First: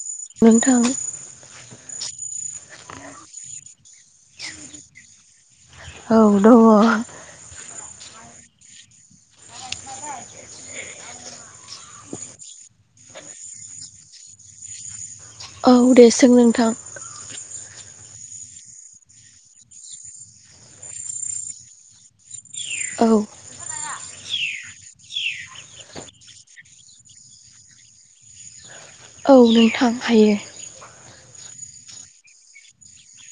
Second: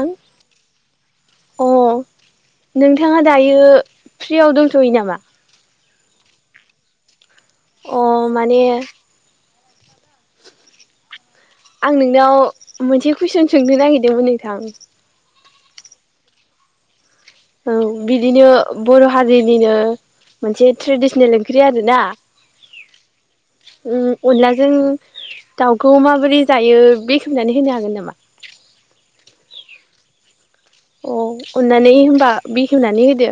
आं नोंथां अ नोंथाङा दायो फ्रियाव दंथ'यो नामा? औ दङ! अ' माने- [inaudible] आं नोंनाव मोनसे कुइसन सोंनो नागिरदोंमोन नोंथां। औ दे सों नोंथां। औ बिदिनो बर' हारिनिनो मोनसे ट्रेडिसनेल ओंख्रि आर ना औ! अनलाजों दाउखौ माबोरै जायो बेखेवनानै होनो हागोन नामा? [inaudible] औ नोंथां हायो। अ अननानै होनोमबा बिखेवनानै होदो।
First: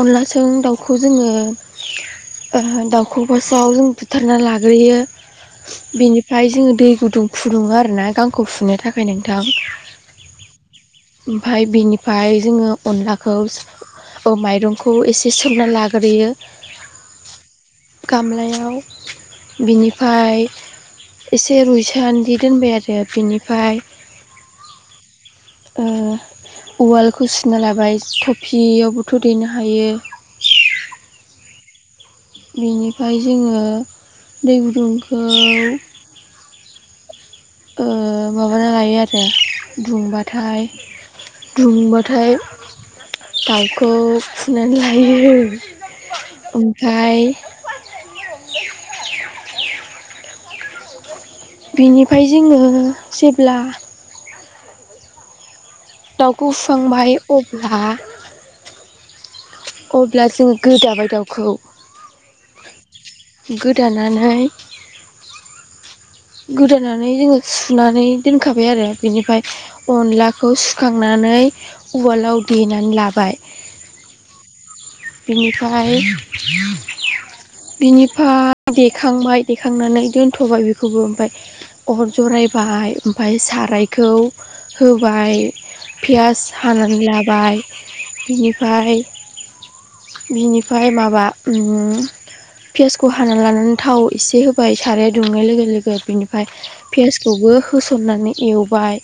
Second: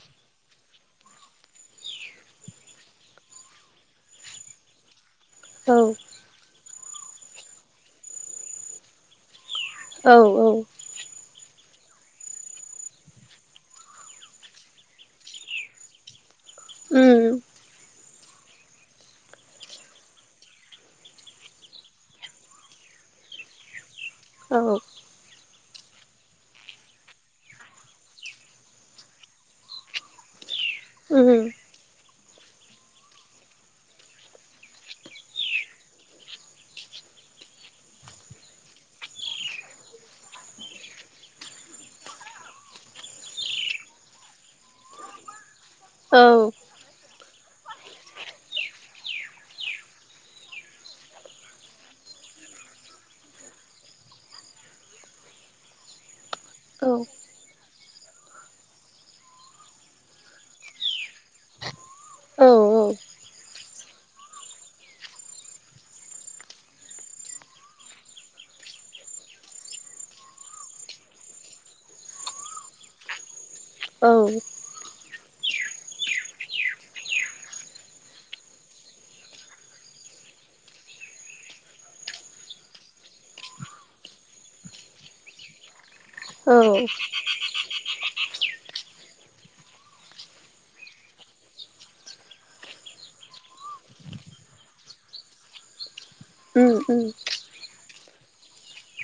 अनदलाजों दाउखौ जोङो दाउखौ फार्सआव जों बुथारना लाग्रोयो औ बेनिफ्राय जोङो दै गुदुं फुदुङो आरोना गांखौ फुनो थाखाय नोंथां। औ औ ओमफ्राय बिनिफ्राय जोङो अनलाखौ औ माइरंखौ एसे सोमना लाग्रोयो उम गामलायाव बिनिफ्राय एसे रुयसानदि दोनबाय आरो बिनिफ्राय औ उवालखौ सिना लाबाय थफियावबोथ' देनो हायो उम बेनिफ्राय जोङो दै गुदुंखौ ओ माबाना लायो आरो दुंबाथाय दुंबाथाय दाउखौ फुनानै लायो औ ओमफ्राय बिनिफ्राय जोङो जेब्ला दाउखौ औ फुखांबाय अब्ला अब्ला जों गोदाबाय दाउखौ औ औ गोदानानै गोदानै जोङो सुनानै दोनखाबाय आरो बिनिफ्राय अनलाखौ सुखां नानै उवालाव देनानै लाबाय औ बिनिफाय बिनिफाय देखांबाय देखांनानै दोनथ'बाय बेखौबो ओमफाय अर जरायबाय ओमफाय सारायखौ होबाय पियास औ हानानै लाबाय बिनिफाय बिनिफाय माबा उम पियासखौ हानानै लानानै थाव एसे होबाय साराया दुंनाय लोगो लोगो बिनिफाय उम उम पियासखौबो होस' थननानै एवबाय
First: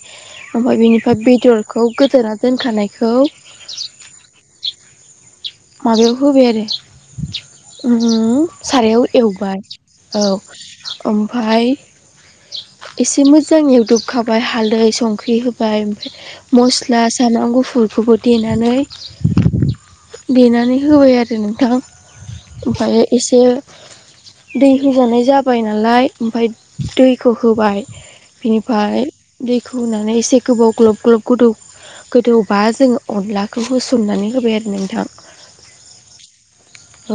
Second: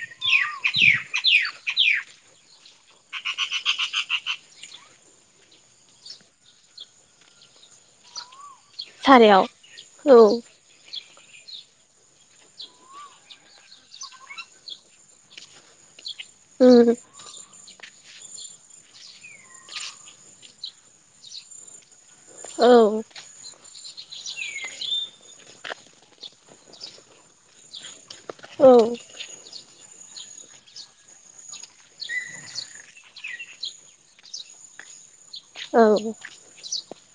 ओमफाय बेनिफ्राय बेदरखौ गोदाना दोनखानायखौ [unintelligible] माबायाव होबाय आरो उम उम सारायाव एवबाय औ ओम फाय एसे मोजां एवदोबखाबाय हालदै, संख्रि होबाय उम मस्ला सामब्राम गुफुरखौबो देनानै देनानै होबाय आरो नोंथां औ ओमफाय एसे दै होजानाय जाबाय नालाय ओमफाय दैखौ होबाय औ बिनिफाय दैखौ होनानै एसे गोबाव ग्लब ग्लब गोदौ गोदौबा जोङो अनलाखौ होसननानै होबाय आरो नोंथां औ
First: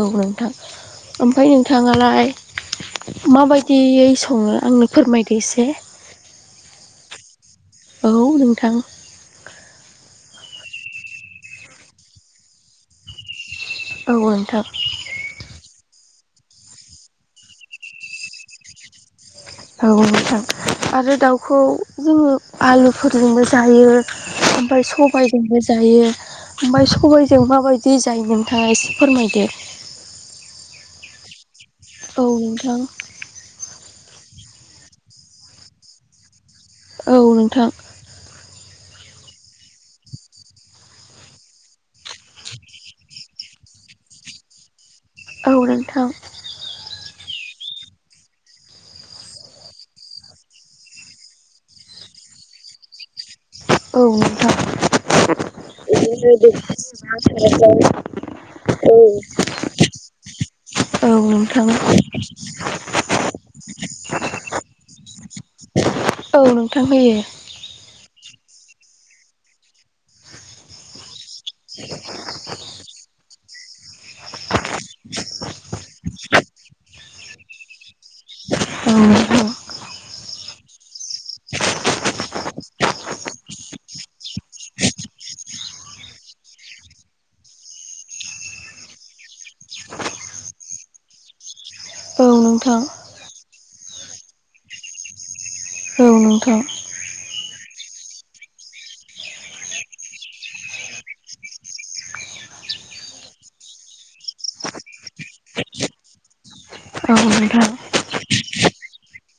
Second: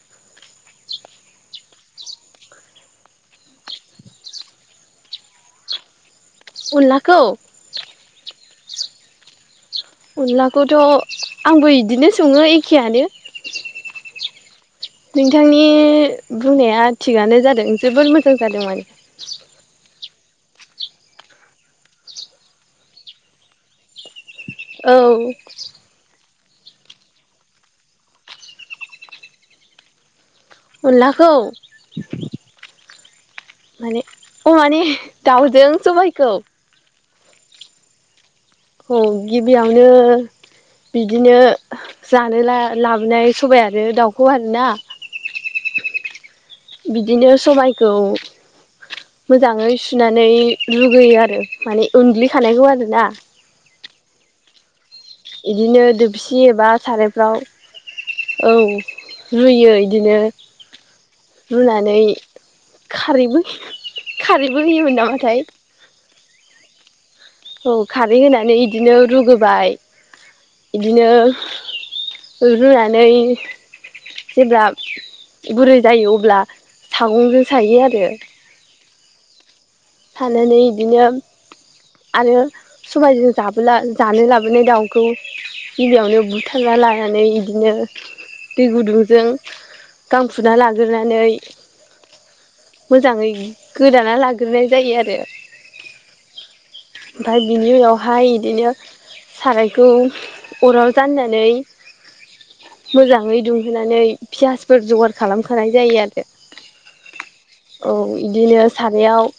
औ नोंथां ओमफाय नोंथाङालाय माबायदियै सङो आंनो फोरमायदो एसे अनलाखौ औ नोंथां अनलाखौथ' आंबो बिदिनो सङो एखेयानो औ नोंथां नोंथांनि बुंनाया थिगानो जादों जोबोर मोजां जादों माने औ नोंथां आरो दाउखौ जोङो आलुफोरजोंबो जायो। ओमफाय औ सबायजोंबो जायो। ओमफाय सबायजों माबायदि जायो नोंथाङा एसे फोरमायदो? अनलाखौ औ नोंथां माने अ माने दाउजों सबाइखौ औ नोंथां औ गिबियावनो बिदिनो जानो ला-लाबोनाय सबाइ आरो दाउखौ आरोना औ नोंथां बिदिनो सबायखौ मोजाङै सुनानै लुगैयो आरो माने उनग्लिखानायखौ आरोना औ नोंथा बिदिनो दोबसि एबा सारायफ्राव औ रुयो इदिनो। औ नोंथां रुनानै खारैबो खारैबो होयोमोन नामाथाय? औ नोंथां होयो। औ खारै होनानै इदिनो रुगोबाय। इदिनो रुनानै जेब्ला गुरै जायो अब्ला सागंजों सायो आरो। औ अह। सानानै इदिनो आरो सबायजों जाबोला जानो लाबोनाय दाउखौ गिबियावनो बुथारना लानानै इदिनो दै गुदुंजों गां फुना लाग्रोनानै औ नोंथां मोजाङै गोदाना लाग्रोनाय जायो आरो। औ नोंथां। ओमफाय बिनि उनावहाय इदिनो सारायखौ अराव जाननानै मोजाङै दुंहोनानै फियासफोर जगार खालामखानाय जायो आरो। नोंथां औ नोंथां औ औ इदिनो सारायाव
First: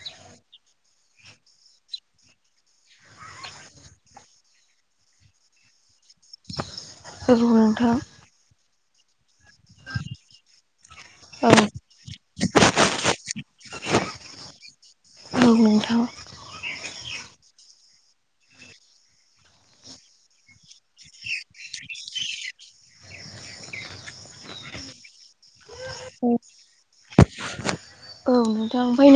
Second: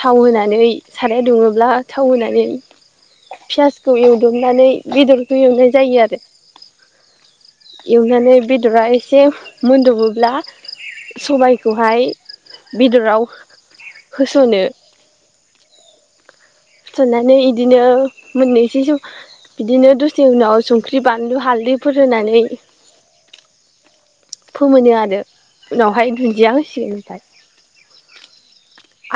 थाव होनानै, साराया दुङोब्ला थाव होनानै फियासखौ एवदबनानै बेदरखौ एवनाय जायो आरो। औ नोंथां औ नोंथां एवनानै बेदरा एसे मोनद'बोब्ला ओमफ्राय सबायखौहाय बेदराव होस'नो। औ नोंथां। होसननानै इदिनो मोननोसै सम इदिनो दसे उनाव संख्रि, बानलु, हालदैफोर होनानै फोमोनो आरो उनावहाय दुन्दिया होसिगोन ओमफाय।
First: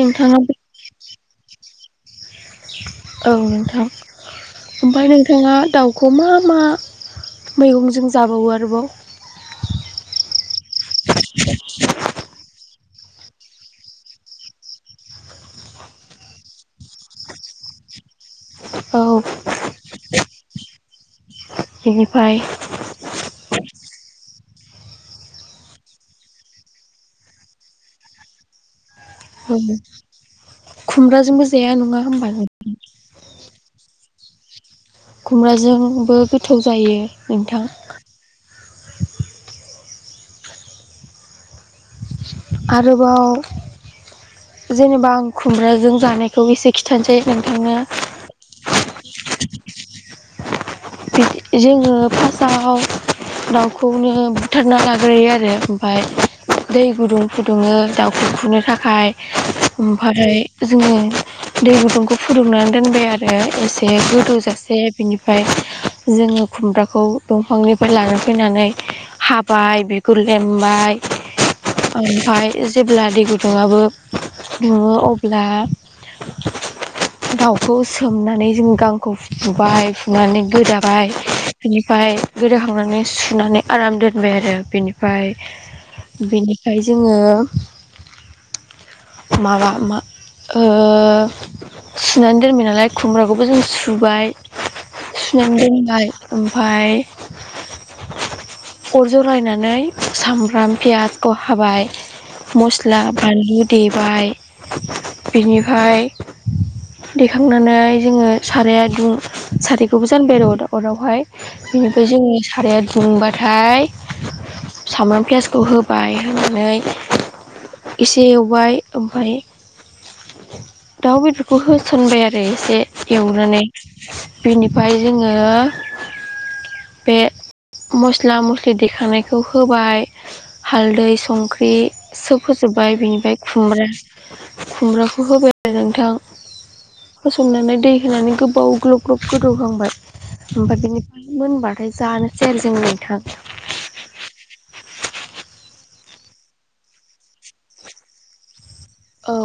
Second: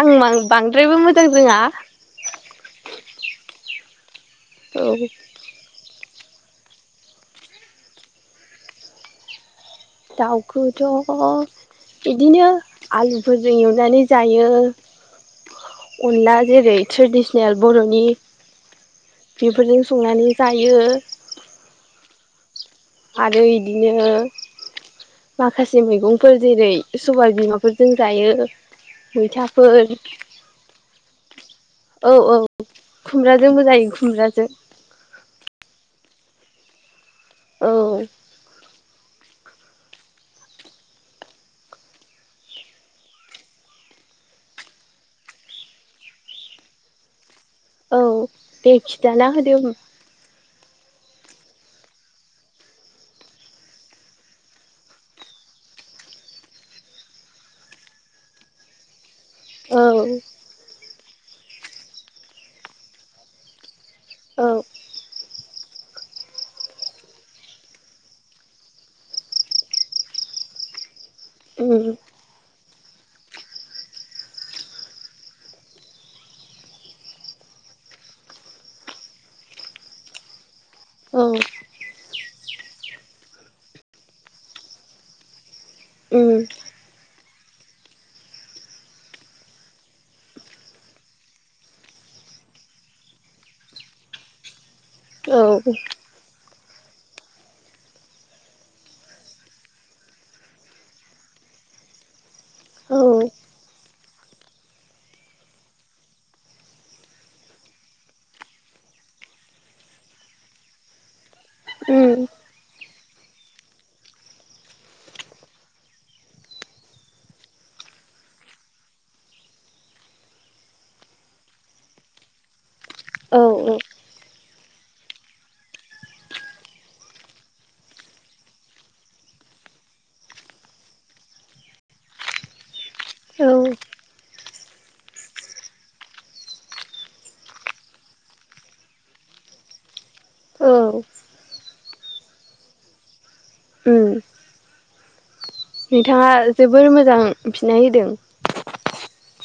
आं बांद्रायबो मोजां रोङा। औ नोंथां। औ ओमफाय नोंथाङा दाउखौ खौ मा मा मैगंजों जाबावो आरोबाव? दाउखौथ' इदिनो आलुफोरजों एवनानै जायो। अनला जेरै ट्रेडिसनेल बर'नि औ। बेफोरजों संनानै जायो। बेनिफाय? आरो इदिनो माखासे मैगंफोर जेरै सबाय बिमाफोरजों जायो। मैथाफोर औ खुमब्राजोंबो जाया नङा औ। होमबा नों खुमब्राजोंबो जायो खुमब्राजों। खुमब्राजोंबो गोथाव जायो नोंथां। औ आरोबाव जेनेबा आं खुमब्राजों जानायखौ एसे खिथानोसै। नोंथांनो औ दे खिथाना होदो होम जोङो फासाव दाउखौनो बुथारना लाग्रोयो आरो ओमफाय दै गुदुं फुदुङो, दाउखौ खुनो थाखाय। औ ओमफाय जोङो दै गुदुंखौ फुदुंनानै दोनबाय आरो एसे से औ गोदौजासे बिनिफाय जोङो खुमब्राखौ दंफांनिफाय लाना फैनानै हाबाय, बिगुर लेमबाय उम ओमफाय जेब्ला दै गुदुङाबो दुङो अब्ला दाउखौ सोमनानै जों गांखौ फुबाय फुनानै गोदाबाय औ बेनिफ्राय गोदाखांनानै सुनानै आराम दोनबाय आरो बेनिफ्राय उम बेनिफ्राय जोङो [inaudible] माबा मा ओ सुनानै दोनबाय नालाय खुमब्राखौबो जों सुबाय औ सुनानै दोनबाय ओमफाय अर जरायनानै सामब्राम पियासखौ हाबाय मस्ला बानलु देबाय बिनिफाय देखांनानै जोङो साराया दुं साराय खौबो जानबाय आरो अरावहाय बेनिफाय उम जोङो साराया दुंबाथाय सामब्राम पियासखौ होबाय होनानै एसे एवबाय ओमफाय दाउ बेदरखौ होस'नबाय आरो एसे औ एवनानै बेनि ओमफाय जोङो बे मस्ला मस्लि देखानायखौ होबाय हालदै, संख्रि सोब होजोबबाय बिनिफ्राय औ खुमब्रा-खुमब्राखौ होबाय आरो नोंथां। होस'ननानै दै होनानै गोबाव ग्लब ग्लब गो दौहांबाय औ ओमफाय बेनिफाय मोनबाथाय जानोसै आरो जों नोंथां। उम। नोंथाङा जोबोर मोजां फिनाय होदों। औ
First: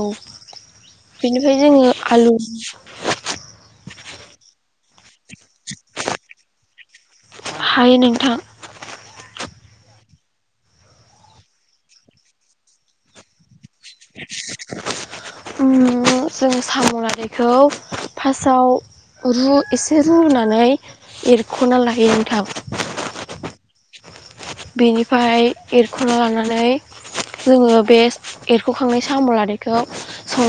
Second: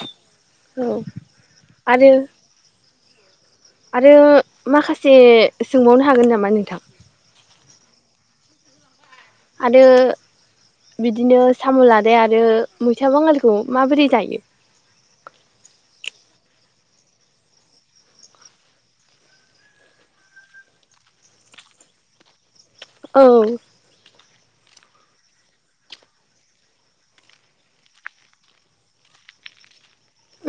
औ बेनिफ्राय जोङो आरो आलु आरो माखासे सोंबावनो हागोन नामा नोंथां? हायो नोंथां आरो बिदिनो साम' लादाय आरो मैथा बांगालखौ माबोरै जायो ओम जोङो साम' लादायखौ फासआव रु एसे रुनानै एरख'ना लायो नोंथां । औ। बेनिफाय एरख'ना लानानै जोङो बे एरख'खांनाय साम' लादायखौ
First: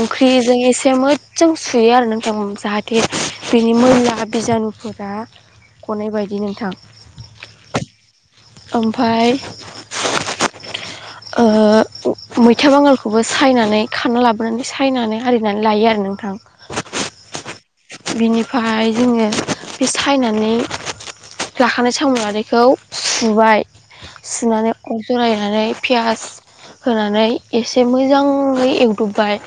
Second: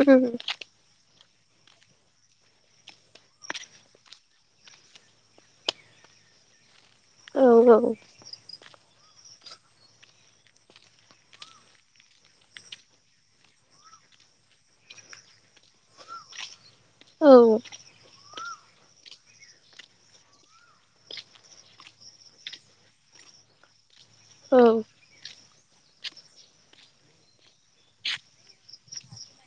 उम एसे मो जां सुयो आरो नोंथां जाहाथे बिनि मैला बिजानुफोरा गनाय बायदि नोंथां । औ औ। ओमफाय ओ मैथा बांगालखौबो सायनानै खाना लाबोनानै सायनानै आरिनानै लायो आरो नों थां। औ। बिनि लाखानाय साम' लादायखौ सुबाय औ सुनानै अर जरायनानै फियास होनानै एसे मोजाङै एवद'बबाय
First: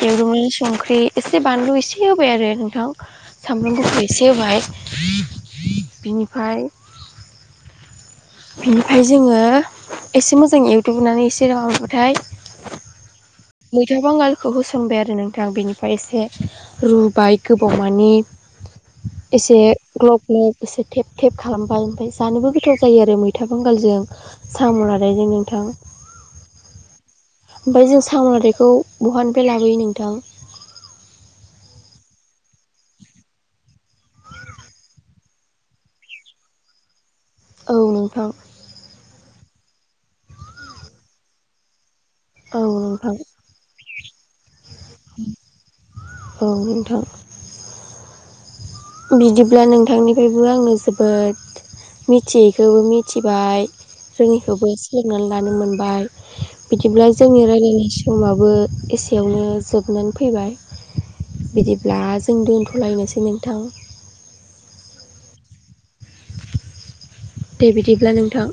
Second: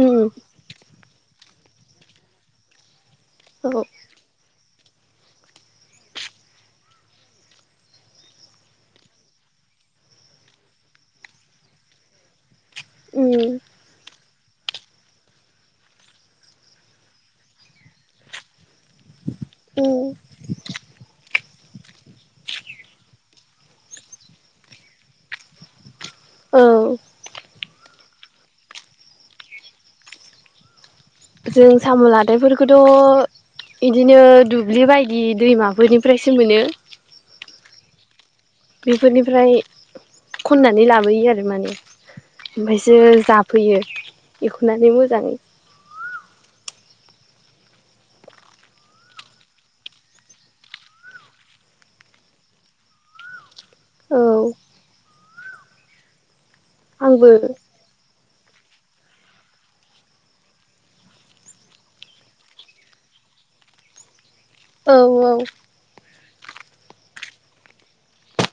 उम एरुवि संख्रि एसे बानलु इसे होबाय आरो नोंथां । सामब्राम औ गुफुर एसे होबाय बिनिफाय बिनिफाय जोङो एसे मोजां एवदुबनानै एसे राबाथाय उम मैथा बांगाल खौ होस'नबाय आरो नोंथां बेनिफाय एसे रुबाय गोबावमानि एसे उम ग्लब ग्लब एसे थेब थेब खालामबाय ओमफाय जानोबो गोथाव जायो आरो मैथा बांगालजों साम' लादायजों नोंथां । औ। ओमफाय जों साम'लादायखौ बहानिफाय लाबोयो नोंथां? जों साम' लादायफोरखौथ' इदिनो दुब्लि बायदि दैमाफोरनिफ्रायसो मोनो औ नोंथां बेफोरनिफ्राय खननानै लाबोयो आरो माने औ ओमफायसो नोंथां जाफैयो एख'नानै मोजाङै औ नोंथां ‌। बिदिब्ला नोंथांनिफ्रायबो आङो जोबोद मिथियैखौबो मिथिबाय औ रोङैखौबो सोलोंनानै लानो मोनबाय बिदिब्ला आंबो जोंनि रायलायनाय समाबो एसेयावनो जोबनानै फैबाय ‌ बिदिब्ला जों दोनथ'लायनोसै नोंथां औ औ दे बिदिब्ला नोंथां